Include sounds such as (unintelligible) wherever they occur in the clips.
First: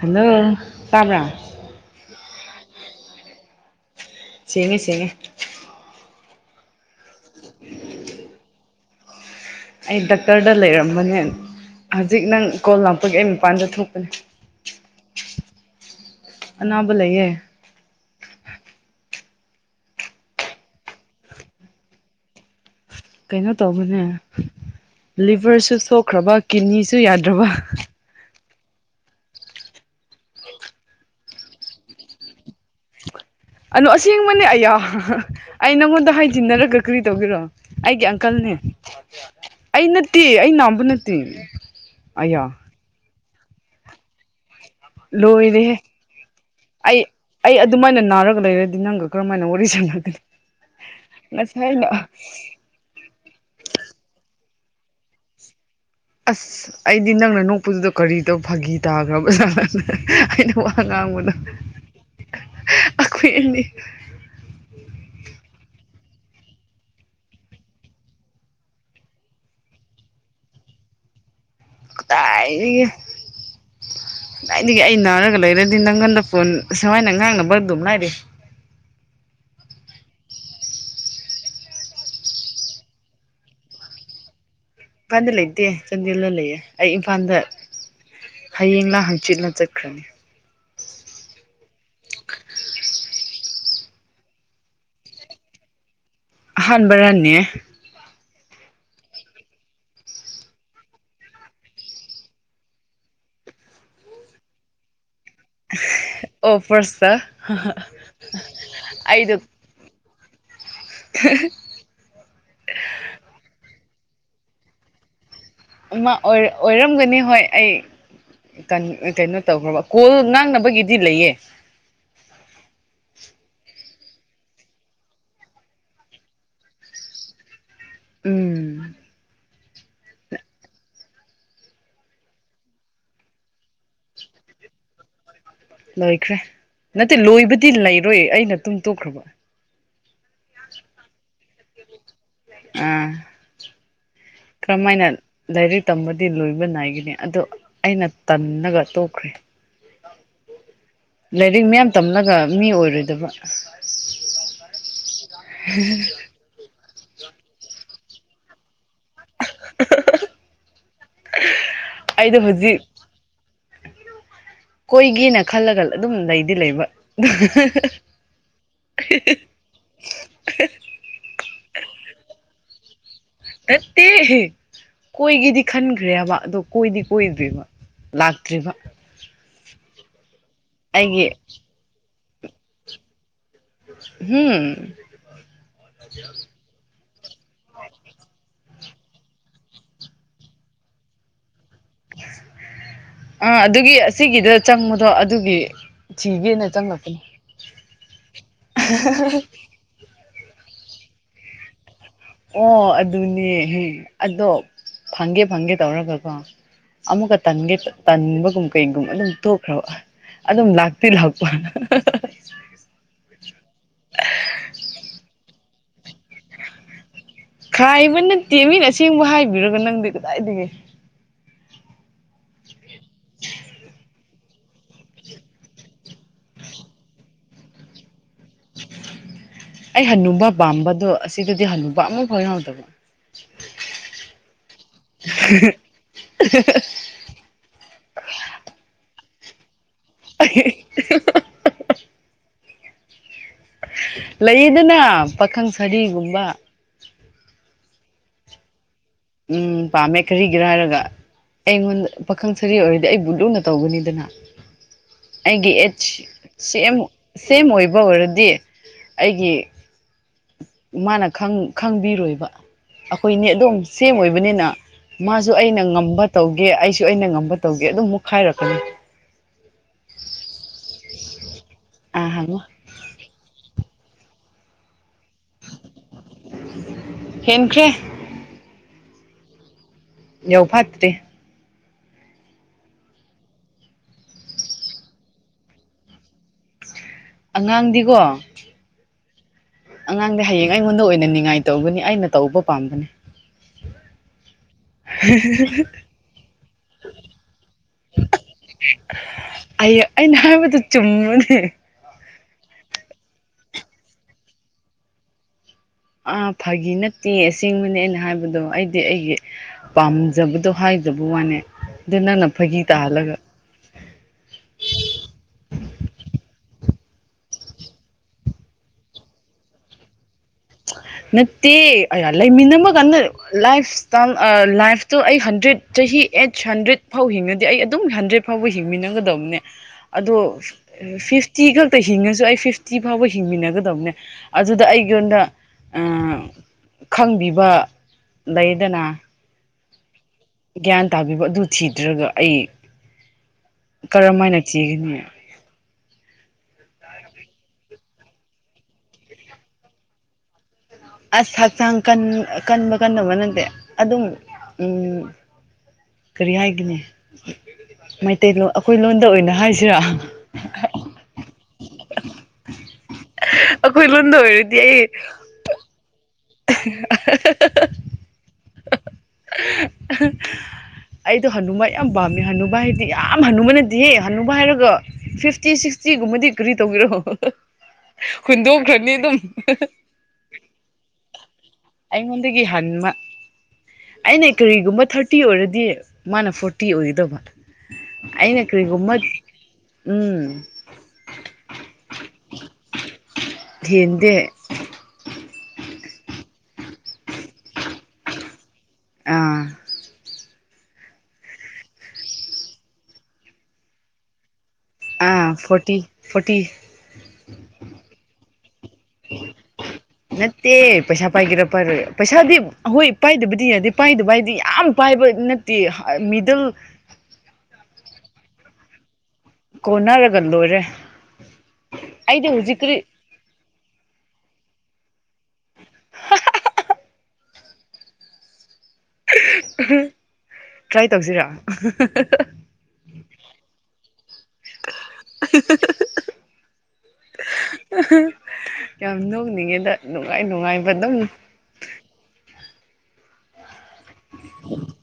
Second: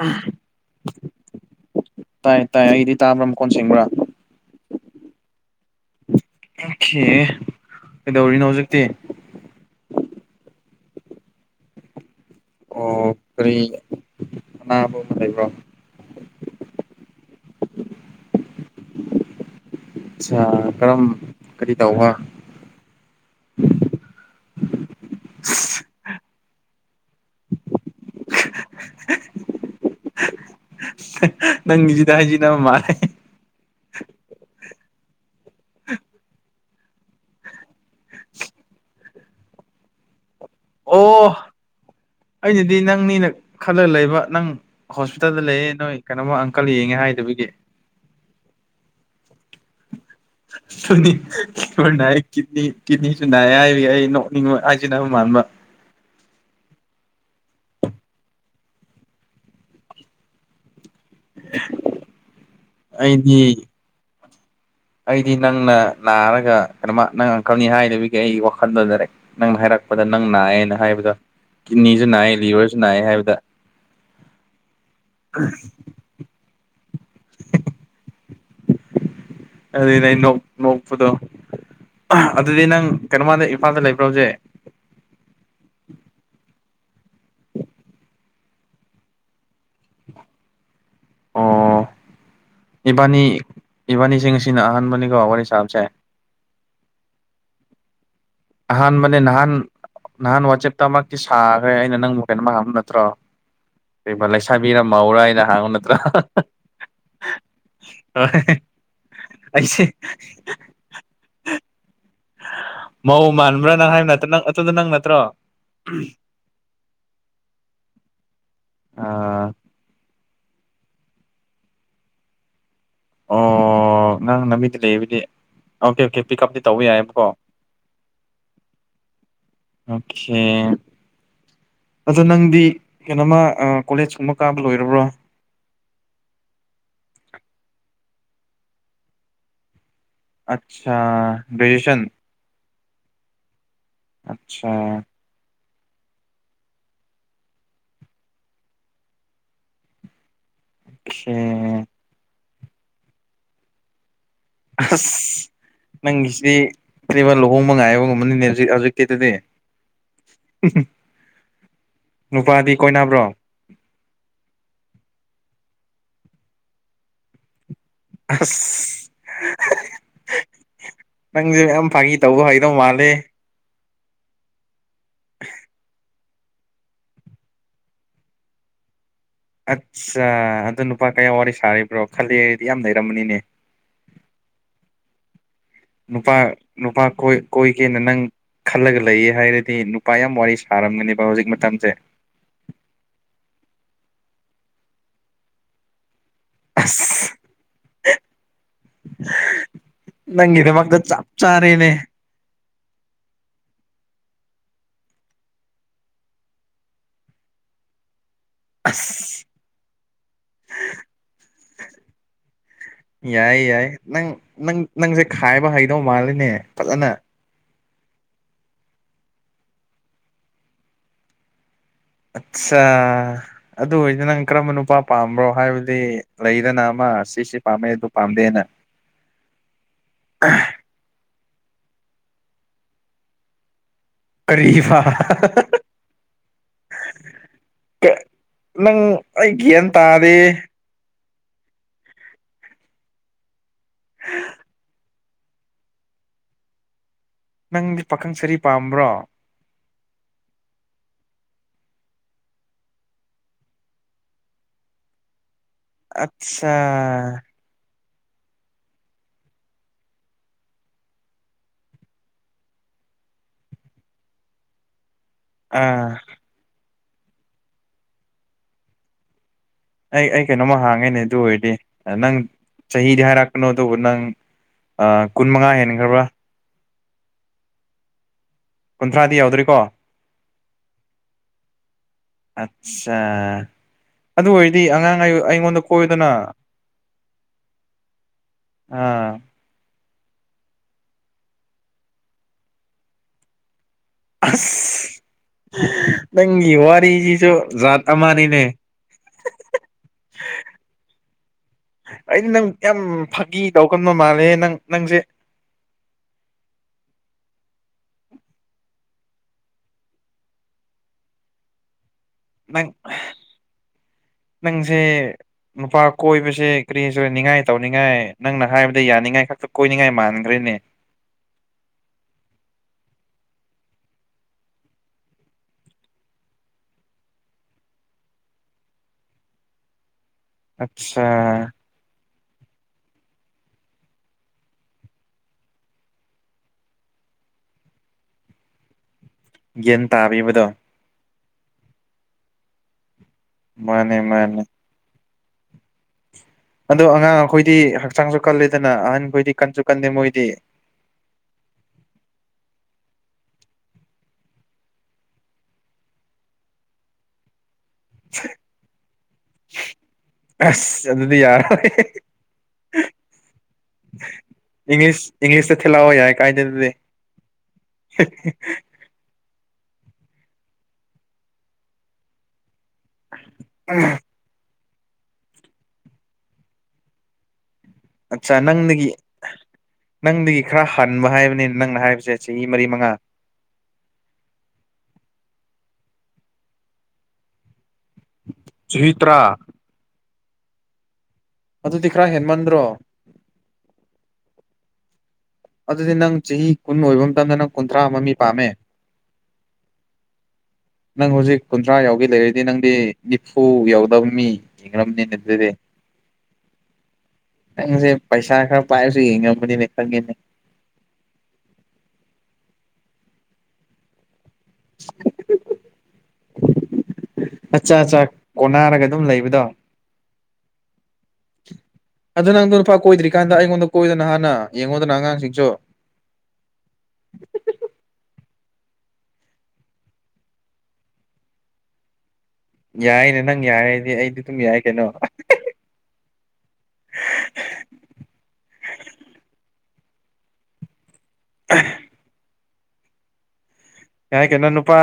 hello ꯇꯥꯕ꯭ꯔꯥ ꯇꯥꯏ ꯇꯥꯏ ꯑꯩꯗꯤ ꯇꯥꯕ꯭ꯔꯥ ꯀꯣꯟ ꯁꯦꯡꯕ꯭ꯔꯥ ꯁꯤꯉ ꯁꯤꯦꯡꯉ ꯀꯩꯗꯧꯔꯤꯅꯣ ꯍꯧꯖꯤꯛꯇꯤ ꯑꯩ ꯗꯀꯔꯗ ꯂꯩꯔꯝꯕꯅꯦ ꯍꯧꯖꯤꯛ ꯅꯪ ꯀꯣꯜ ꯂꯥꯛꯄꯒꯤ ꯑꯣ ꯑꯩ ꯃꯄꯥꯟꯗ ꯀꯔꯤ ꯊꯣꯛꯄꯅꯦ ꯑꯅꯥꯕ ꯑꯃ ꯂꯩꯕ꯭ꯔꯣ ꯑꯅꯥꯕ ꯂꯩꯌꯦ ꯑ ꯀꯔꯝ ꯀꯔꯤ ꯇꯧꯕ ꯀꯩꯅꯣ ꯇꯧꯕꯅꯦ ꯂꯤꯚꯔꯁꯨ ꯁꯣꯛꯈ꯭ꯔꯕ ꯀꯤꯅꯤꯁꯨ ꯌꯥꯗ꯭ꯔꯕ ꯅꯪꯖꯤꯗꯥꯖꯤꯅ ꯃꯥꯅꯦꯦ ꯑꯅꯣ ꯑꯁꯦꯡꯕꯅꯦ ꯑꯩꯌꯥ ꯑꯩ ꯅꯪꯉꯣꯟꯗ ꯍꯥꯏꯖꯤꯟꯅꯔꯒ ꯀꯔꯤ ꯇꯧꯒꯔꯣ ꯑꯩꯒꯤ ꯑꯪꯀꯜꯅꯦ ꯑꯩ ꯅꯠꯇꯦ ꯑꯩ ꯅꯥꯕ ꯅꯠꯇꯦ ꯑꯣ ꯑꯌꯥ ꯑꯩꯅꯗꯤ ꯅꯪꯅꯤꯅ ꯈꯜꯂ ꯂꯩꯕ ꯅꯪ ꯍꯣꯁꯄꯤꯇꯥꯜꯗ ꯂꯣꯏꯔꯦ ꯂꯩꯌꯦ ꯅꯣꯏ ꯀꯩꯅꯣꯃ ꯑꯪꯀꯜ ꯌꯦꯡꯉꯦ ꯑꯩ ꯍꯥꯏꯗꯕꯒꯤ ꯑꯩ ꯑꯗꯨꯃꯥꯏꯅ ꯅꯥꯔꯒ ꯂꯩꯔꯗꯤ ꯅꯪꯒ ꯀꯔꯝ ꯍꯥꯏꯅ ꯋꯥꯔꯤ ꯁ ꯊꯪꯒꯅꯤ ꯀꯅꯤ ꯀꯅꯤꯁꯨꯅꯅꯤꯡꯉ ꯑꯖꯤꯅ ꯃꯥꯟꯕꯕ ꯑꯁ ꯑꯩꯗꯤ ꯅꯪꯅ ꯅꯣꯛꯄꯗꯨꯗ ꯀꯔꯤꯗꯣ ꯐꯥꯒꯤ ꯇꯥꯈ꯭ꯔꯕꯖꯥ ꯑꯩꯅ ꯑꯉꯥꯡꯕꯗꯣ ꯑꯩꯈꯣꯏ ꯑꯩꯗꯤ ꯑꯅꯤ ꯑꯩꯗꯤ ꯅꯪꯅ ꯅꯥꯔꯒ ꯀꯩꯅꯣ ꯅꯪ ꯑꯪꯀꯜꯅꯤ ꯍꯥꯏꯗꯕꯤꯒꯤ ꯑꯩ ꯋꯥꯈꯜꯗꯖꯔꯦꯛ ꯅꯪꯅ ꯍꯥꯏꯔꯛꯄ ꯗ ꯅꯪ ꯅꯥꯑꯦꯅ ꯍꯥꯏꯕꯗꯣ ꯀꯤꯗꯅꯤꯁꯨ ꯅꯥꯏꯑꯦ ꯂꯤꯚꯔꯁꯨ ꯅꯥꯏꯑꯦ ꯍꯥꯏꯕꯗ ꯑꯩꯒꯤ ꯑꯩ ꯅꯥꯔꯒ ꯂꯩꯔꯗꯤ ꯅꯪꯒꯟꯗ ꯐꯣꯟ ꯁꯨꯃꯥꯏꯅ ꯉꯥꯡꯅꯕ ꯑꯗꯨꯝ ꯂꯥꯏꯔꯤꯦ ꯑꯗꯨ ꯅꯣꯛ ꯅꯣꯛꯄꯗꯣ ꯑꯗꯨꯗꯤ ꯅꯪ ꯀꯩꯅꯣꯝ ꯀꯥꯟꯗ ꯏꯝꯐꯥꯜꯗ ꯂꯩꯕ꯭ꯔꯣꯁꯦ ꯏꯝꯐꯥꯟꯗꯤ ꯂꯩꯇꯦ ꯆꯥꯟꯗꯦꯜꯗ ꯂꯩꯌꯦꯦ ꯑꯩ ꯏꯝꯐꯥꯜꯗ ꯍꯌꯦꯡꯂꯡꯂ ꯍꯪꯆꯤꯠꯅ ꯆꯠꯈ꯭ꯔꯅꯤ ꯑꯣ ꯏꯕꯥꯅꯤ ꯏꯕꯥꯅꯤꯁꯤꯡ ꯑꯁꯤꯅ ꯑꯍꯥꯟꯕꯅꯤꯀꯣ ꯋꯥꯔꯤ ꯁꯥꯕꯁꯦ ꯑꯍꯥꯟꯕ ꯔꯅꯦ ꯑꯍꯥꯟ ꯃꯅꯤ ꯅꯍꯥꯟ ꯅꯍꯥꯟ ꯋꯥꯆꯦꯞꯇ ꯑꯃꯛꯇꯤ ꯁꯥꯈ꯭ꯔꯦ ꯑꯩꯅ ꯅꯪ ꯃꯣꯀꯦꯟ ꯑꯃ ꯍꯥꯕ ꯅꯠꯇ꯭ꯔꯣ ꯀ ꯂꯩ ꯁꯕꯤꯔꯥꯎꯔꯥꯏ ꯌꯥ ꯎꯅꯠꯇ꯭ꯔ ꯑꯣ ꯐꯥꯔꯁꯇ ꯑꯩꯁꯦ ꯑꯍꯦꯍꯦ ꯃꯧ ꯃꯥꯟꯕ꯭ꯔꯥ ꯅꯪ ꯍꯥꯏꯕ ꯅꯠꯇ ꯅꯪ ꯑꯗꯨꯇꯗ ꯅꯪ ꯅꯠꯇ꯭ꯔꯣ ꯃꯥ ꯑꯣꯏꯔꯝꯒꯅꯤ ꯍꯣꯏ ꯑꯩ ꯀꯩꯅꯣ ꯑꯥ ꯇꯧꯈ꯭ꯔꯕ ꯀꯣꯜ ꯉꯥꯡꯅꯕꯒꯤꯗꯤ ꯂꯩꯌꯦ ꯑꯣ ꯉ ꯅꯥꯡ ꯅꯕꯤꯗꯤ ꯂꯩꯌꯦꯕꯨꯗꯤ ꯑꯣꯀꯦ ꯑꯣꯀꯦ ꯄꯤꯛ ꯑꯞꯇꯤ ꯇꯧꯕ ꯌꯥꯏꯑꯕꯀꯣ ꯎꯝ ꯑꯣꯦ ꯑꯗꯣ ꯅꯪꯗꯤ ꯀꯩꯅꯣꯃ ꯀꯣꯂꯦꯖ ꯀꯨꯝꯕ ꯀꯥꯕ ꯂꯣꯏꯔꯕ꯭ꯔꯣ ꯂꯣꯏꯈ꯭ꯔꯦ ꯅꯠꯇꯦ ꯂꯣꯏꯕꯗꯤ ꯂꯩꯔꯣꯏ ꯑꯩꯅ ꯇꯨꯡ ꯇꯣꯛꯈ꯭ꯔꯕ ꯑꯆꯥ ꯭ꯔꯦꯖꯁꯟ ꯑ ꯑꯠꯆꯥ ꯀ꯭ꯔꯃꯥꯏꯅ ꯔꯤ ꯇꯝꯕꯗꯤ ꯂꯣꯏꯕ ꯅꯥꯏꯒꯅꯤ ꯑꯗꯣ ꯑꯩꯅ ꯇꯒ ꯇꯣꯛꯈ꯭ꯔꯦ ꯑꯣꯀꯦ ꯂꯥꯏꯔꯤꯛ ꯃꯌꯥꯝ ꯇꯝꯂꯒ ꯃꯤ ꯑꯣꯏꯔꯣꯏꯗꯕ ꯑꯁ ꯅꯪꯒꯤꯁꯤꯗꯤ ꯀꯔꯤꯕ ꯂꯨꯍꯣꯡꯕ ꯉꯥꯏꯕ ꯉꯝꯝꯕꯅꯤꯅꯦ ꯍꯧꯖꯤꯛ ꯍꯧꯖꯤꯛ ꯀꯇꯗꯤ ꯑꯩꯗꯣ ꯍꯧꯖꯤꯛ ꯀꯣꯏꯒꯦꯅ ꯈꯜꯂ ꯈꯜ ꯑꯗꯨꯝ ꯂꯩꯗꯤ ꯂꯩꯕ ꯑꯁ ꯅꯪꯁꯨꯦ ꯃꯌꯥꯝ ꯐꯥꯉ ꯇꯧꯕ ꯍꯥꯏ ꯣ ꯃꯥꯅꯦ ꯅꯠꯇꯦ ꯀꯣꯏꯒꯦꯗꯤ ꯈꯟꯈ꯭ꯔꯦꯕ ꯑꯗꯣ ꯀꯣꯏꯗꯤ ꯀꯣꯏꯗ꯭ꯔꯤꯕ ꯂꯥꯛꯇ꯭ꯔꯤꯕ ꯑꯠꯆꯥ ꯑꯗꯨ ꯅꯨꯄꯥ ꯑꯩꯒꯤ ꯀꯌꯥ ꯋꯥꯔꯤ ꯁꯥꯔꯤꯕ꯭ꯔꯣ ꯈꯜꯂꯤꯗꯤ ꯌꯥꯝ ꯂꯩꯔꯝꯕꯅꯤꯅꯦ ꯎꯝ ꯅꯨꯄꯥ ꯅꯨꯄꯥ ꯀꯣꯏꯒꯦꯅ ꯅꯪ ꯈꯜꯂꯒ ꯂꯩꯌꯦ ꯍꯥꯏꯔꯗꯤ ꯅꯨꯄꯥ ꯌꯥꯝ ꯋꯥꯔꯤ ꯁꯥꯔꯝꯒꯅꯦꯕ ꯍꯧꯖꯤꯛ ꯃꯇꯝ ꯑꯥ ꯑꯗꯨꯒꯤ ꯑꯁꯤꯒꯤꯗ ꯆꯪꯕꯗꯣ ꯑꯗꯨꯒꯤ ꯆꯒꯦꯅꯦ ꯆꯪꯉꯄꯅꯤ ꯍ (inaudible) (unintelligible) ꯅꯪꯅꯦ ꯃꯒ ꯆꯞ ꯆꯥꯔꯦꯅꯦ ꯑꯣ ꯑꯗꯨꯅꯦꯍ ꯑꯗꯣ ꯐꯪꯒꯦ ꯐꯪꯒꯦ ꯇꯧꯔꯒꯀꯣ ꯑꯃꯨꯛꯀꯟꯒꯦ ꯇꯟ ꯨꯝ ꯀꯩꯒꯨꯝ ꯑꯗꯨꯝ ꯇ ꯑꯁ ꯊꯣꯛꯈ꯭ꯔꯕ ꯑꯗꯨꯝ ꯂꯥꯛꯇꯤ ꯂꯥꯛꯄ ꯌꯥꯏ ꯌꯥꯏ ꯅꯪ ꯅꯪ ꯅꯪꯁꯦ ꯈꯥꯏꯕ ꯍꯩꯗꯧ ꯃꯥꯜꯂꯤꯅꯦ ꯐꯖꯅ ꯈꯥꯏꯕ ꯅꯠꯇꯦ ꯃꯤꯅ ꯑꯁꯦꯡꯕ ꯍꯥꯏꯕꯤꯔꯒ ꯅꯪꯗꯤ ꯀꯗꯥꯏꯗꯒꯤꯒꯦ ꯑꯠꯆꯥ ꯑꯗꯨ ꯑꯣꯏꯗꯤ ꯅꯪ ꯀꯔꯝꯕ ꯅꯨꯄꯥ ꯄꯥꯝꯕ꯭ꯔꯣ ꯍꯥꯏꯕꯗꯤ ꯂꯩꯗꯅ ꯑꯃ ꯁꯤꯁꯤ ꯄꯥꯝꯃꯦ ꯄꯥꯝꯗꯦꯅ ꯑꯩ ꯍꯅꯨꯕ ꯄꯥꯝꯕꯗꯣ ꯁꯤꯗꯗꯤ ꯍꯜꯂꯨꯕ ꯑꯃꯛ ꯐꯥꯎ ꯉꯥꯎꯗꯕ ꯀꯔꯤꯐꯥ ꯅꯪ ꯑꯩ ꯒ꯭ꯌꯥꯟ ꯇꯥꯗꯦ (inaudible) (unintelligible) ꯂꯩꯗꯅ ꯄꯥꯈꯪ ꯁꯥꯔꯤꯒꯨꯝꯕ ꯅꯪꯗꯤ ꯄꯥꯈꯪ ꯁꯔꯤ ꯄꯥꯝꯕ꯭ꯔꯣ ꯎꯝ ꯄꯥꯝꯃꯦ ꯀꯔꯤꯒꯤꯔ ꯍꯥꯏꯔꯒ ꯑꯩꯉꯣꯟꯗ ꯄꯥꯈꯪ ꯁꯔꯤ ꯑꯣꯏꯔꯗꯤ ꯑꯩꯕꯨ ꯂꯨꯅ ꯇꯧꯒꯅꯤꯗꯅ (inaudible) (unintelligible) ꯑꯩꯒꯤ ꯑꯦꯖ ꯑꯠꯆꯥ ꯁꯦꯝ ꯁꯦꯝ ꯑꯣꯏꯕ ꯑꯣꯏꯔꯗꯤ ꯑꯩꯒꯤ ꯃꯥꯅ ꯈꯪꯕꯤꯔꯣꯏꯕ ꯑꯩꯈꯣꯏꯅꯦ ꯑꯗꯨꯝ ꯁꯦꯝꯃ ꯑꯣꯏꯕꯅꯤꯅ ꯃꯥꯁꯨ ꯑꯩꯅ ꯑꯥ ꯉꯝꯕ ꯇꯧꯒꯦ ꯑꯩꯁꯨ ꯑꯩꯅ ꯉꯝꯕ ꯇꯧꯒꯦ ꯑꯗꯨꯝ ꯃꯨꯛ ꯈꯥꯏꯔꯛꯀꯅꯤ ꯑꯩ ꯑꯩ ꯀꯩꯅꯣꯝꯃ ꯍꯥꯡꯉꯦꯅꯦ ꯑꯗꯨ ꯑꯣꯏꯔꯗꯤ ꯑꯥ ꯅꯪ ꯍꯪꯉꯣ ꯆꯍꯤꯗꯤ ꯍꯥꯏꯔꯛꯄꯅꯣ ꯑꯗꯨꯕꯨ ꯅꯪ ꯀꯨꯟ ꯃꯉꯥ ꯍꯦꯟꯈ꯭ꯔꯕ꯭ꯔꯥ ꯍꯦꯟꯈ꯭ꯔꯦ ꯀꯨꯟꯊ꯭ꯔꯥꯗꯤ ꯌꯥꯎꯗ꯭ꯔꯤꯀꯣ ꯌꯧ ꯐꯠꯇꯔꯤ ꯑꯆꯥ ꯑꯗꯨ ꯑꯣꯏꯔꯗꯤ ꯑꯉꯥꯡ ꯑꯩꯉꯣꯟꯗ ꯀꯣꯏꯗꯅ ꯑꯉꯥꯡꯗꯤꯀꯣ ꯑꯥ ꯑꯉꯥꯡꯗꯤ ꯍꯌꯦꯡ ꯑꯩꯉꯣꯟꯗ ꯑꯣꯏꯅ ꯉꯥꯏ ꯇꯧꯧꯕꯅꯤ ꯑꯩꯅ ꯇꯧꯕ ꯄꯥꯝꯕꯅꯦ ꯑ ꯅꯪꯒꯤ ꯋꯥꯔꯤꯁꯤꯁꯨ ꯖꯥꯠ ꯑꯃꯅꯤꯅꯦ ꯑꯩ ꯑꯩꯅ ꯍꯥꯏꯕꯗ ꯆꯨꯝꯃꯅꯤ ꯑꯩꯅ ꯅꯪ ꯌꯥꯝ ꯐꯥꯒꯤ ꯇꯧꯒꯟꯕ ꯃꯥꯜꯂꯦ ꯅꯪ ꯅꯪꯁꯦ ꯑꯥ ꯐꯥꯒꯤ ꯅꯠꯇꯦ ꯑꯁꯦꯡꯕꯅꯦꯅ ꯍꯥꯏꯕꯗꯣ ꯑꯩꯗꯤ ꯑꯩꯒꯤ ꯄꯥꯝꯖꯕꯗꯣ ꯍꯥꯏ ꯖꯕ ꯋꯥꯅꯦ ꯑꯗꯨ ꯅꯪꯅ ꯐꯥꯒꯤ ꯅꯪ ꯇꯥꯍꯜꯂꯒ ꯅꯪꯁꯦ ꯅꯨꯄꯥ ꯀꯣꯏꯕꯁꯦ ꯀ꯭ꯔꯤꯁꯨ ꯅꯤꯡꯉꯥꯏ ꯇꯧꯅꯤꯡꯉꯥꯏ ꯅꯪꯅ ꯍꯥꯏꯕꯗ ꯌꯥꯅꯤꯡꯉꯥꯏ ꯈꯛꯇ ꯀꯣꯏꯅꯤꯡꯉꯥꯏ ꯃꯥꯟꯒ ꯅꯠꯇꯦꯍꯜ ꯂꯩ ꯃꯤꯅꯃ ꯀꯅ ꯂꯥꯏꯐ ꯏꯁꯇ ꯂꯥꯏꯐꯇꯨ ꯑꯩ ꯍꯟꯗ꯭ꯔꯦꯠ ꯆꯍꯤ ꯑꯩꯠ ꯍꯟꯗ꯭ꯔꯦꯠ ꯐꯥꯎ ꯍꯤꯡꯉꯗꯤ ꯑꯩ ꯑꯗꯨꯝ ꯍꯟꯗ꯭ꯔꯦꯠ ꯐꯥꯎꯕ ꯍꯤꯡꯒꯗꯕꯅꯦ ꯑꯗꯣ ꯑꯠꯆꯥ ꯐꯤꯇꯤ ꯈꯛꯇ ꯍꯤꯡꯉꯁꯨ ꯐꯤꯐꯇꯤ ꯐꯥꯎꯕ ꯍꯤꯡꯃꯤꯟꯅꯒꯗꯕꯅꯦ ꯑꯗꯨꯗ ꯑꯩꯉꯣꯟꯗ ꯈꯪꯕꯤꯕ ꯂꯩꯗꯅ ꯒ꯭ꯟ ꯇꯥꯕꯤꯕꯗꯣ ꯒ꯭ꯌꯥꯟ ꯇꯥꯕꯤꯕ ꯑꯗꯨ ꯊꯤꯗ꯭ꯔꯒ ꯑꯩ ꯃꯥꯅꯦ ꯀꯔꯝ ꯍꯥꯏꯅ ꯃꯥꯅꯦ ꯊꯤꯒꯅꯤ ꯑꯗꯣ ꯑꯉꯥꯡ ꯑꯩꯈꯣꯏꯗꯤ ꯍꯛꯆꯥꯡꯁꯨ ꯀꯂꯦꯗꯅ ꯑꯍꯟꯈꯣꯏꯗꯤ ꯀꯟꯁꯨ ꯀꯟꯗꯦ ꯃꯣꯏꯗꯤ ꯑꯁ ꯍꯛꯆꯥꯡ ꯀ ꯀꯟꯕ ꯀꯟꯕ ꯅꯠꯇꯦ ꯑꯗꯨꯝ ꯎꯝ ꯀꯔꯤ ꯍꯥꯏꯒꯅꯦ ꯃꯩꯇꯩꯂꯣꯟ ꯑꯩꯈꯣꯏ ꯂꯣꯟꯗ ꯑꯣꯏꯅ ꯍꯥꯏꯁꯤꯔ ꯑꯁ ꯑꯗꯨꯗꯤ (unintelligible) ꯑꯩꯈꯣꯏ ꯂꯨꯅꯗꯧꯔꯗꯤ ꯑꯩ ꯏꯪꯂꯤꯁ ꯏꯪꯂꯤꯁꯇ ꯊꯤꯜꯂꯛꯑꯣ ꯌꯥꯏ ꯀꯥꯏꯗꯦ ꯑꯗꯨꯗꯤ (unintelligible) ꯑꯩꯗꯣ ꯍꯅꯨꯃꯥꯏ ꯌꯥꯝ ꯄꯥꯝꯃꯦ ꯍꯅꯨꯃꯥꯏ ꯍꯥꯏ ꯌꯥꯝ ꯍꯟꯅꯨꯕ ꯅꯠꯇꯦꯍꯦ ꯍꯟꯅꯨꯕ ꯍꯥꯏꯔꯒ ꯐꯤꯐꯇꯤ ꯁꯤꯛꯁꯇꯤꯒꯨꯝꯕꯗꯤ ꯀꯔꯤ ꯇꯧꯕꯤꯔꯣ ꯑꯠꯆꯥ ꯅꯪꯗꯒꯤ ꯍꯨꯟꯗꯣꯛꯈ꯭ꯔꯅꯤ ꯑꯗꯨꯝ ꯅꯪꯗꯒꯤ ꯈꯔ ꯍꯟꯕ ꯍꯥꯏꯕꯅꯤ ꯅꯪꯅ ꯍꯥꯏꯕꯁꯦ ꯑꯩꯉꯣꯟꯗꯒꯤ ꯆꯍꯤ ꯍꯥꯟ ꯃꯔꯤ ꯃꯉꯥ ꯑꯩꯅ ꯀꯔꯤꯒꯨꯝꯕ ꯊꯥꯔꯇꯤ ꯑꯣꯏꯔꯗꯤ ꯃꯥꯅ ꯐꯣꯔꯇꯤ ꯑꯣꯏꯒꯗꯕ ꯑꯩꯅ ꯀꯔꯤꯒꯨꯝꯕ ꯆꯍꯤ ꯇꯔꯥ ꯎꯝ ꯎ ꯑꯗꯨꯗꯤ ꯈꯔ ꯍꯦꯟꯃꯟꯗ꯭ꯔꯣ ꯍꯦꯟꯗꯦ ꯑꯗꯨꯗꯤ ꯅꯪ ꯆꯍꯤ ꯀꯨꯟ ꯑꯣꯏꯕ ꯃꯇꯝꯗ ꯅꯪ ꯀꯨꯟꯊ꯭ꯔꯥ ꯃ ꯃꯤ ꯄꯥꯝꯃꯦ ꯑꯥ ꯅꯪ ꯍꯧꯖꯤꯛ ꯀꯨꯟꯊ꯭ꯔꯥ ꯌꯥꯎꯒꯤ ꯂꯩꯔꯤꯗꯤ ꯅꯪꯗꯤ ꯅꯤꯐꯨ ꯌꯥꯎꯗꯕ ꯃꯤ ꯑꯥ ꯃꯤꯗꯔꯦ ꯐꯣꯔꯇꯤ ꯐꯣꯔꯇꯤ ꯅꯪꯁꯦ ꯄꯩꯁꯥ ꯈꯔ ꯄꯥꯏꯔꯁꯨ ꯌꯦꯡꯉꯕꯅꯤꯅꯦ ꯈꯪꯉꯦꯅꯦ ꯅꯠꯇꯦ ꯑꯍꯣꯏ ꯏ ꯄꯥꯏꯗꯨꯕꯨꯗꯤ ꯌꯥꯗꯦ ꯄꯥꯏꯗꯨꯕ ꯍꯥꯏꯗꯤ ꯌꯥꯝ ꯄꯥꯏꯕ ꯅꯠꯇꯦ ꯃꯤꯗꯜ ꯃꯆꯥ ꯆꯥ ꯀꯣꯟꯅꯔꯒ ꯑꯗꯨꯝ ꯂꯩꯕꯗꯣ ꯀꯅꯥꯔꯒꯟꯗꯣꯔꯦ ꯑꯗꯨ ꯅꯪꯗꯣ ꯅꯨꯄꯥ ꯀꯣꯏꯗ꯭ꯔꯤꯀꯥꯟꯗ ꯑꯩꯉꯣꯟꯗ ꯀꯣꯏꯗꯅ ꯍꯥꯟꯅ ꯌꯦꯡꯉꯣꯗꯅ ꯑꯉꯥꯡꯁꯤꯡꯁꯨ (unintelligible) ꯇ꯭ꯔꯥꯏ ꯇꯧꯁꯤꯔ ꯌꯥꯏꯅꯦ ꯅꯪ ꯌꯥꯏꯔꯗꯤ ꯑꯩꯗꯤ ꯑꯗꯨꯝ ꯌꯥꯏ ꯀꯩꯅꯣ ꯌꯥꯝ ꯅꯣꯛꯅꯤꯡꯉꯦꯗ ꯅꯨꯡꯉꯥꯏ ꯅꯨꯡꯉꯥꯏꯕ ꯑꯗꯨꯝ (unintelligible) ꯌꯦ ꯀꯟꯅ ꯅꯨꯄꯥ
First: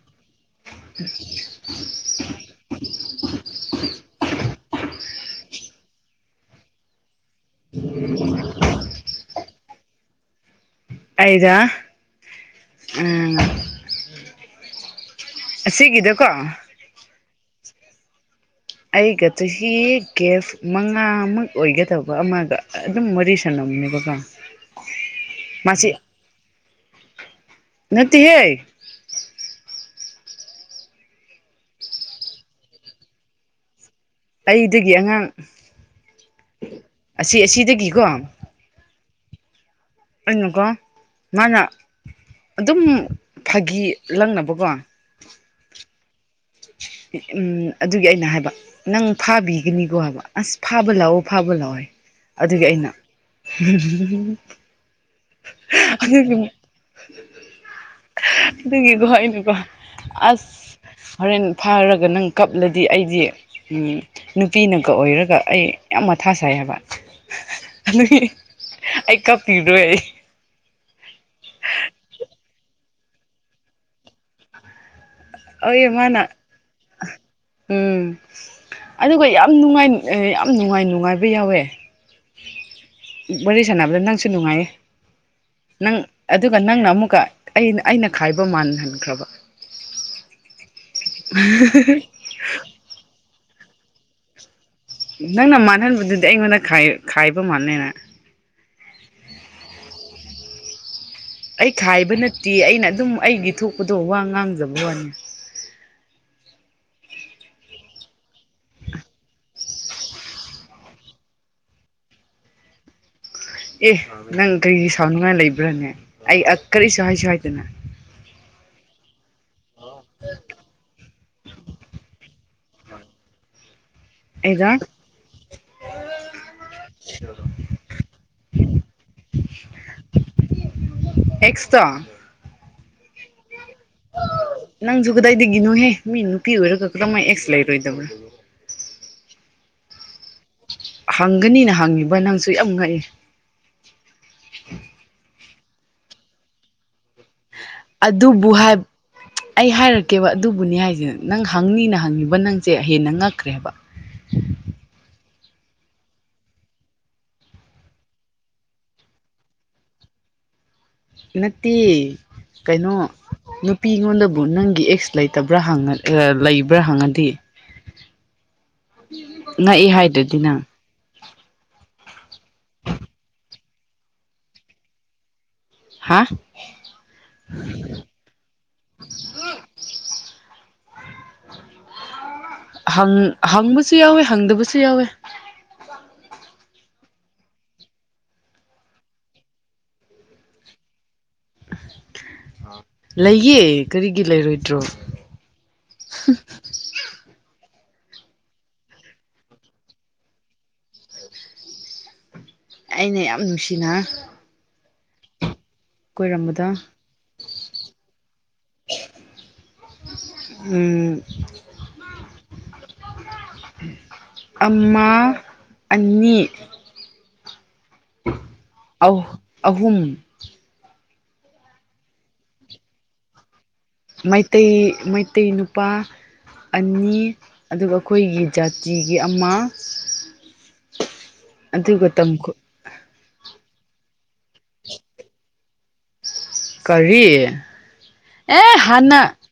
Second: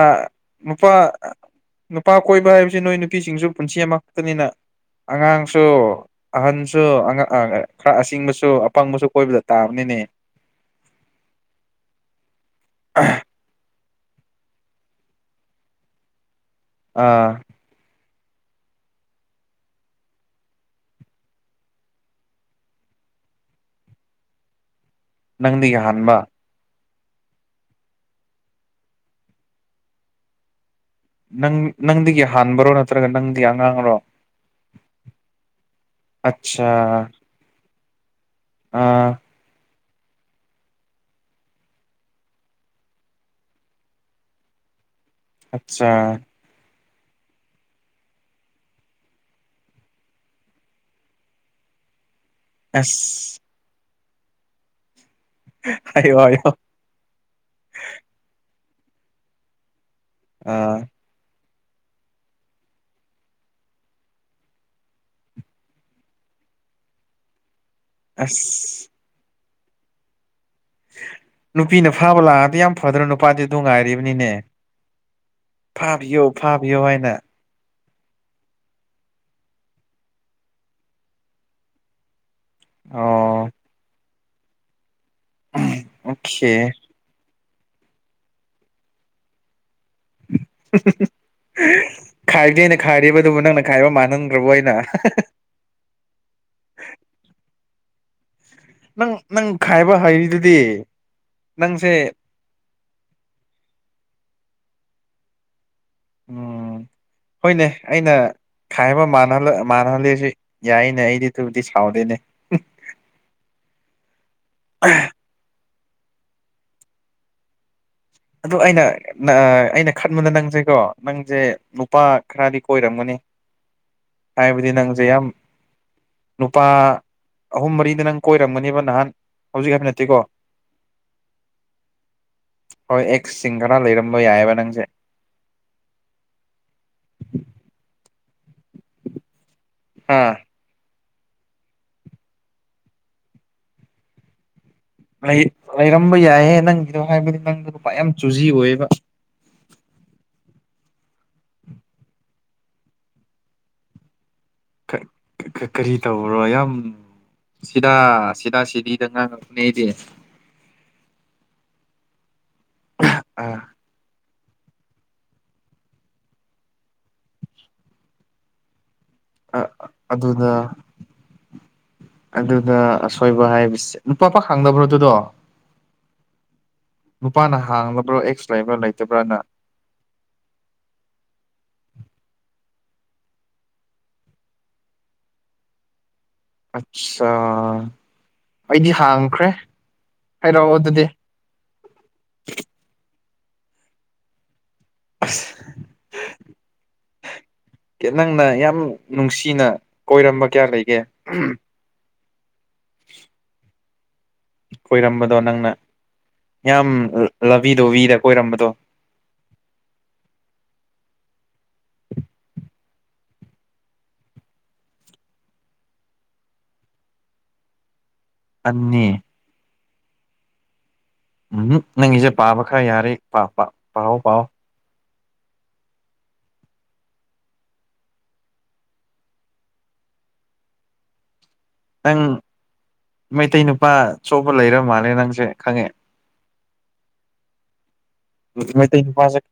ꯅꯨꯄꯥ ꯅꯨꯄꯥ ꯀꯣꯏꯕ ꯍꯥꯏꯕꯁꯤ ꯅꯣꯏ ꯅꯨꯄꯤꯁꯤꯡꯁꯨ ꯄꯨꯟꯁꯤ ꯑꯃꯛꯇꯅꯤꯅ ꯑꯉꯥꯡꯁꯨ ꯑꯍꯟꯁꯨ ꯈꯔ ꯑꯁꯤꯡꯕꯁꯨ ꯑꯄꯪꯕꯁꯨ ꯀꯣꯏꯕꯗ ꯇꯥꯕꯅꯤꯅꯦ ꯑꯩꯗ ꯑ ꯁꯤꯒꯗꯀꯣ ꯑꯥ ꯑꯩꯒ ꯆꯍꯤ ꯀꯒꯦꯐ ꯃꯉꯥꯃꯨꯛ ꯑꯣꯏꯒꯗꯕ ꯑꯃꯒ ꯑꯗꯨꯝ ꯋꯥꯔꯤ ꯁꯅꯨ ꯊꯝꯃꯤꯗꯀ ꯅꯪꯗꯤ ꯀꯍꯥꯟꯕ ꯅꯠꯇ ꯍꯦ ꯅꯪ ꯅꯪꯗꯒꯤ ꯍꯥꯟꯕꯔꯣ ꯅꯠꯇ꯭ꯔꯒ ꯅꯪꯗꯤ ꯑꯉꯥꯡꯔꯣ ꯑꯩꯗꯒꯤ ꯑꯉꯥꯡ ꯑꯠꯆꯥ ꯑꯁꯤ ꯑꯁꯤꯗꯒꯤꯀꯣ ꯑꯥ ꯑꯣꯏꯅꯀꯣ ꯃꯥꯅ ꯑꯗꯨꯝ ꯐꯥꯒꯤ ꯂꯪꯅꯕꯀꯣ ꯑꯆꯥ ꯎꯝ ꯑꯗꯨꯒꯤ ꯑꯩꯅ ꯍꯥꯏꯕ ꯅꯪ ꯐꯥꯕꯤꯒꯅꯤꯀꯣ ꯍꯥꯏꯕ ꯑꯁ ꯐꯥꯕ ꯂꯥꯛꯑꯣ ꯐꯥꯕ ꯂꯥꯛꯑꯣ ꯇꯦ ꯑꯗꯨꯒꯤ ꯑꯩꯅ ꯑꯁ ꯑꯣ ꯑꯗꯨꯒꯤ ꯑꯣ ꯑꯗꯨꯒꯤꯀꯣ ꯑꯩꯅꯀꯣ ꯑꯁ ꯑꯥ ꯍꯣꯔꯦꯟ ꯐꯥꯔꯒ ꯅꯪ ꯀꯞꯂꯗꯤ ꯑꯩꯗꯤ ꯅꯨꯄꯤꯅꯒ ꯑꯣꯏꯔꯒ ꯑꯩ ꯌꯥꯝ ꯃꯊꯥ ꯁꯥꯏ ꯕ ꯑꯗꯨꯒꯤ ꯑꯁ ꯑꯩ ꯀꯞꯄꯤꯗꯣꯏ ꯑꯩ ꯅꯨꯄꯤꯅ ꯐꯥꯕ ꯂꯥꯛꯑꯗꯤ ꯌꯥꯝ ꯐꯗ꯭ꯔ ꯅꯨꯄꯥꯗꯤ ꯑꯗꯨ ꯉꯥꯏꯔꯤꯕꯅꯤꯅꯦ ꯑꯩ ꯃꯥꯅ ꯐꯥꯕꯤꯌꯣ ꯐꯥꯕꯤꯌꯣ ꯍꯥꯏꯅ ꯎꯝ ꯑꯗꯨꯒ ꯌꯥꯝ ꯅꯨꯡꯉꯥꯏ ꯌꯥꯝ ꯅꯨꯡꯉꯥꯏ ꯅꯨꯡꯉꯥꯏꯕ ꯌꯥꯎꯋꯦ ꯑꯣ ꯋꯥꯔꯤꯔꯤ ꯁꯥꯟꯅꯕꯗ ꯅꯪꯁꯨ ꯅꯨꯡꯉꯥꯏꯌꯦ ꯅꯪ ꯑꯣꯀꯦ ꯑꯗꯨꯒ ꯅꯪꯅ ꯑꯃꯨꯛꯀ ꯑ ꯑꯩꯅ ꯈꯥꯏꯕ ꯃꯥꯟꯍꯟꯈ꯭ꯔꯕ ꯈꯥꯏꯕꯗꯤ ꯑꯩꯅ ꯈꯥꯏꯔꯤꯕ ꯑꯗꯨꯕꯨ ꯅꯪꯅ ꯈꯥꯏꯕ ꯃꯥꯟꯍꯟꯈ꯭ꯔꯕꯣ ꯑꯩꯅ ꯅꯪꯅ ꯃꯥꯟꯍꯟꯕꯗꯨꯗꯤ ꯑꯩꯉꯣꯟꯗ ꯈꯥꯏꯕ ꯃꯥꯟꯅꯩꯔ ꯅꯪ ꯅꯪ ꯈꯥꯏꯕ ꯍꯩꯅꯤꯗꯨꯗꯤ ꯑꯩ ꯈꯥꯏꯕ ꯅꯠꯇꯦ ꯑꯩꯅ ꯑꯗꯨꯝ ꯑꯩꯒꯤ ꯊꯣꯛꯄꯗꯣ ꯋꯥ ꯉꯥꯡꯖꯕ ꯋꯥꯅꯤ ꯎꯝ ꯍꯣꯏꯅꯦ ꯑꯩꯅ ꯈꯥꯏꯕꯍ ꯃꯥꯟꯅꯍꯜꯂꯦꯁꯨ ꯌꯥꯏꯅꯦ ꯑꯩꯗꯤ ꯑꯗꯨꯕꯨꯗꯤ ꯁꯥꯎꯔꯦꯅꯦ ꯑꯦ ꯅꯪ ꯀꯔꯤ ꯁꯥꯎꯅꯉꯥꯏ ꯂꯩꯕ꯭ꯔꯥꯅꯦ ꯑꯩ ꯀꯔꯤꯁꯨ ꯍꯥꯏꯁꯨ ꯍꯥꯏꯗꯅ ꯑꯗꯨ ꯑꯩꯅ ꯑꯩꯅ ꯈꯟꯕꯗ ꯅꯪꯁꯦꯀꯣ ꯅꯪꯁꯦ ꯅꯨꯄꯥ ꯈꯔꯗꯤ ꯀꯣꯏꯔꯝꯒꯅꯤ ꯍꯥꯏꯥꯏꯕꯗꯤ ꯑꯩꯗ ꯅꯪꯖꯩ ꯅꯨꯄꯥ ꯑꯍꯨꯝ ꯃꯔꯤꯗ ꯅꯪ ꯀꯣꯏꯔꯝꯒꯅꯦꯕ ꯅꯍꯥꯟ ꯍꯧꯖꯤꯛ ꯍꯥꯏꯐ ꯅꯠꯇꯦꯀꯣ (inaudible) ꯑꯦꯇꯣ ꯍꯣꯏ ꯑꯦꯛꯁ ꯅꯪꯁꯨ ꯀꯗꯥꯏꯗꯒꯤꯅꯣꯍꯦ ꯃꯤ ꯅꯨꯄꯤ ꯑꯣꯏꯔꯒꯛꯇ ꯃꯥ ꯑꯦꯛꯁ ꯂꯩꯔꯣꯏꯗꯕ꯭ꯔꯥ ꯑꯥ ꯍꯪꯒꯅꯤꯅ ꯍꯪꯉꯤꯕ ꯅꯪꯁꯨ ꯌꯥꯝ ꯉꯛꯑꯦ ꯂꯩꯔꯝꯕ ꯌꯥꯏꯍꯦ ꯅꯪ ꯑꯗꯨꯕꯨ ꯑꯩ ꯍꯥꯏꯔꯛꯀꯦꯕ ꯑꯗꯨꯕꯨꯅꯤ ꯍꯥꯏꯁꯦ ꯅꯪ ꯍꯪꯅꯤꯅ ꯍꯪꯉꯤꯕ ꯅꯪꯁꯦ ꯍꯦꯟꯅ ꯉꯛꯈ꯭ꯔꯦꯕ ꯀꯔꯤ ꯇꯣ ꯌꯥꯝ ꯁꯤꯗ ꯁꯤꯗ ꯁꯤꯗꯤꯗ ꯉꯥꯡꯉꯅꯦ ꯑꯩꯗꯤ ꯅꯠꯇꯦ ꯀꯩꯅꯣ ꯑꯥ ꯅꯨꯄꯤꯉꯣꯟꯗ ꯅꯪꯒꯤ ꯑꯦꯛꯁ ꯂꯩꯇꯕ꯭ꯔꯥ ꯂꯩꯕ꯭ꯔꯥ ꯍꯪꯉꯗꯤ ꯉꯛꯏ ꯑꯗꯨꯗ ꯍꯥꯏꯗꯨꯗꯤꯅꯪ ꯑꯗꯨꯗ ꯑꯁꯣꯏꯕ ꯍꯥꯏꯕꯁꯦ ꯅꯨꯄꯥ ꯄ ꯈꯪꯗꯕ꯭ꯔꯣ ꯑꯗꯨꯗꯣ ꯍꯥ ꯅꯨꯄꯥꯅ ꯍꯥꯡꯂꯕ꯭ꯔꯥ ꯑꯦꯛꯁ ꯂꯩꯕ꯭ꯔꯥ ꯂꯩꯇꯕ꯭ꯔꯅ ꯍꯪ ꯍꯪꯕꯨꯁꯨ ꯌꯥꯎꯋꯦ ꯍꯪꯗꯕꯨꯁꯨ ꯌꯥꯎꯋꯦ ꯑꯠꯆꯥꯥ ꯑꯩꯗꯤ ꯍꯥꯡꯈ꯭ꯔꯦ ꯍꯥꯏꯔꯛꯑꯣ ꯑꯗꯨꯗꯤ ꯂꯩꯌꯦꯦ ꯀꯔꯤꯒꯤ ꯂꯩꯔꯣꯏꯗ ꯇꯣ ꯑꯁ ꯀ ꯅꯪꯅ ꯌꯥꯝ ꯅꯨꯡꯁꯤꯅ ꯀꯣꯏꯔꯝꯕ ꯀꯌꯥ ꯂꯩꯒꯦ ꯑꯩꯅ ꯌꯥꯝ ꯅꯨꯡꯁꯤꯅ ꯈꯣꯏꯔꯝꯕꯗꯣ ꯅꯪꯅ ꯀꯣꯏꯔꯝꯕꯗ ꯂꯕꯤꯗꯣ ꯕꯤꯗ ꯀꯣꯏꯔꯝꯕꯗꯣ ꯎꯝ ꯑꯃ ꯑꯅꯤ ꯑ ꯑꯅꯤ ꯑꯍꯨꯝ ꯎꯝ ꯅꯪꯒꯤꯁꯦ ꯄꯥꯕ ꯈꯔ ꯌꯥꯔꯦ ꯄꯥ ꯄ ꯃꯩꯇꯩ ꯃꯩꯇꯩ ꯅꯨꯄꯥ ꯑꯅꯤ ꯑꯗꯨꯒ ꯑꯩꯈꯣꯏꯒꯤ ꯖꯥꯇꯤꯒꯤ ꯑꯃ ꯑꯗꯨꯒ ꯅꯪ ꯇꯝꯀꯣ ꯃꯩꯇꯩ ꯅꯨꯄꯥ ꯆꯣꯄ ꯂꯩꯔ ꯃꯥꯜꯂꯦ ꯅꯪꯁꯦ ꯈꯪꯉꯦ ꯀꯔꯤꯌꯦ ꯑꯦ ꯃꯩꯇꯩ ꯍꯅ ꯅꯨꯄꯥꯁꯦ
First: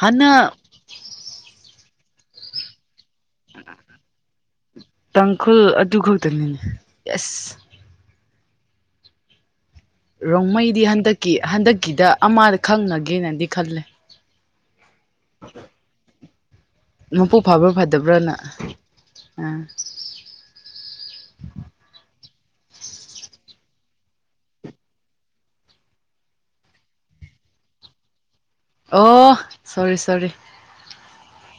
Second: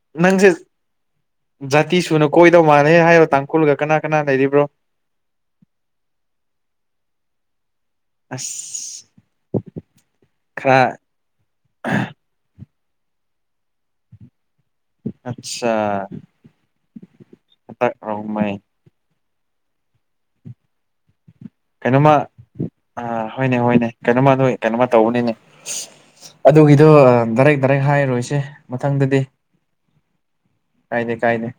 ꯍꯅ ꯅꯪꯁꯦ ꯖꯥꯇꯤ ꯁꯨꯅ ꯀꯣꯏꯗꯧ ꯃꯥꯜꯂꯦ ꯍꯥꯏꯔꯣ ꯇꯥꯡꯈꯨꯜꯒ ꯀꯅꯥ ꯀꯅꯥ ꯂꯩꯔꯤꯕ꯭ꯔꯣ ꯇꯥꯡꯈꯨꯜ ꯑꯗꯨ ꯈꯛꯇꯅꯤꯅꯦ ꯌꯦꯁ ꯑꯁ ꯈꯔ ꯔꯣꯡꯃꯩꯗꯤ ꯍꯟꯗꯛꯀꯤ ꯍꯟꯗꯛꯀꯤꯗ ꯑꯃꯗ ꯈꯪꯉꯒꯦꯅꯗꯤ ꯈꯜꯂꯦ ꯑꯆꯥ ꯃꯄꯨ ꯐꯥꯕ꯭ꯔꯥ ꯐꯗꯕ꯭ꯔꯥꯅ ꯑꯥ ꯀꯩꯅꯣꯃ ꯑ ꯍꯣꯏꯅꯦ ꯍꯣꯏꯅꯦ ꯀꯩꯅꯣꯃ ꯑꯗꯨ ꯀꯩꯅꯣꯃ ꯇꯧꯕꯅꯤꯅꯦ ꯑꯗꯨꯒꯤꯗꯣ ꯗꯥꯔ ꯐꯔꯦꯛ ꯍꯥꯏꯔꯣꯏꯁꯦ ꯃꯊꯪꯗꯗꯤ ꯑꯣ ꯁꯣꯔꯤ ꯁꯣꯔꯤ ꯀꯥꯏꯅꯦ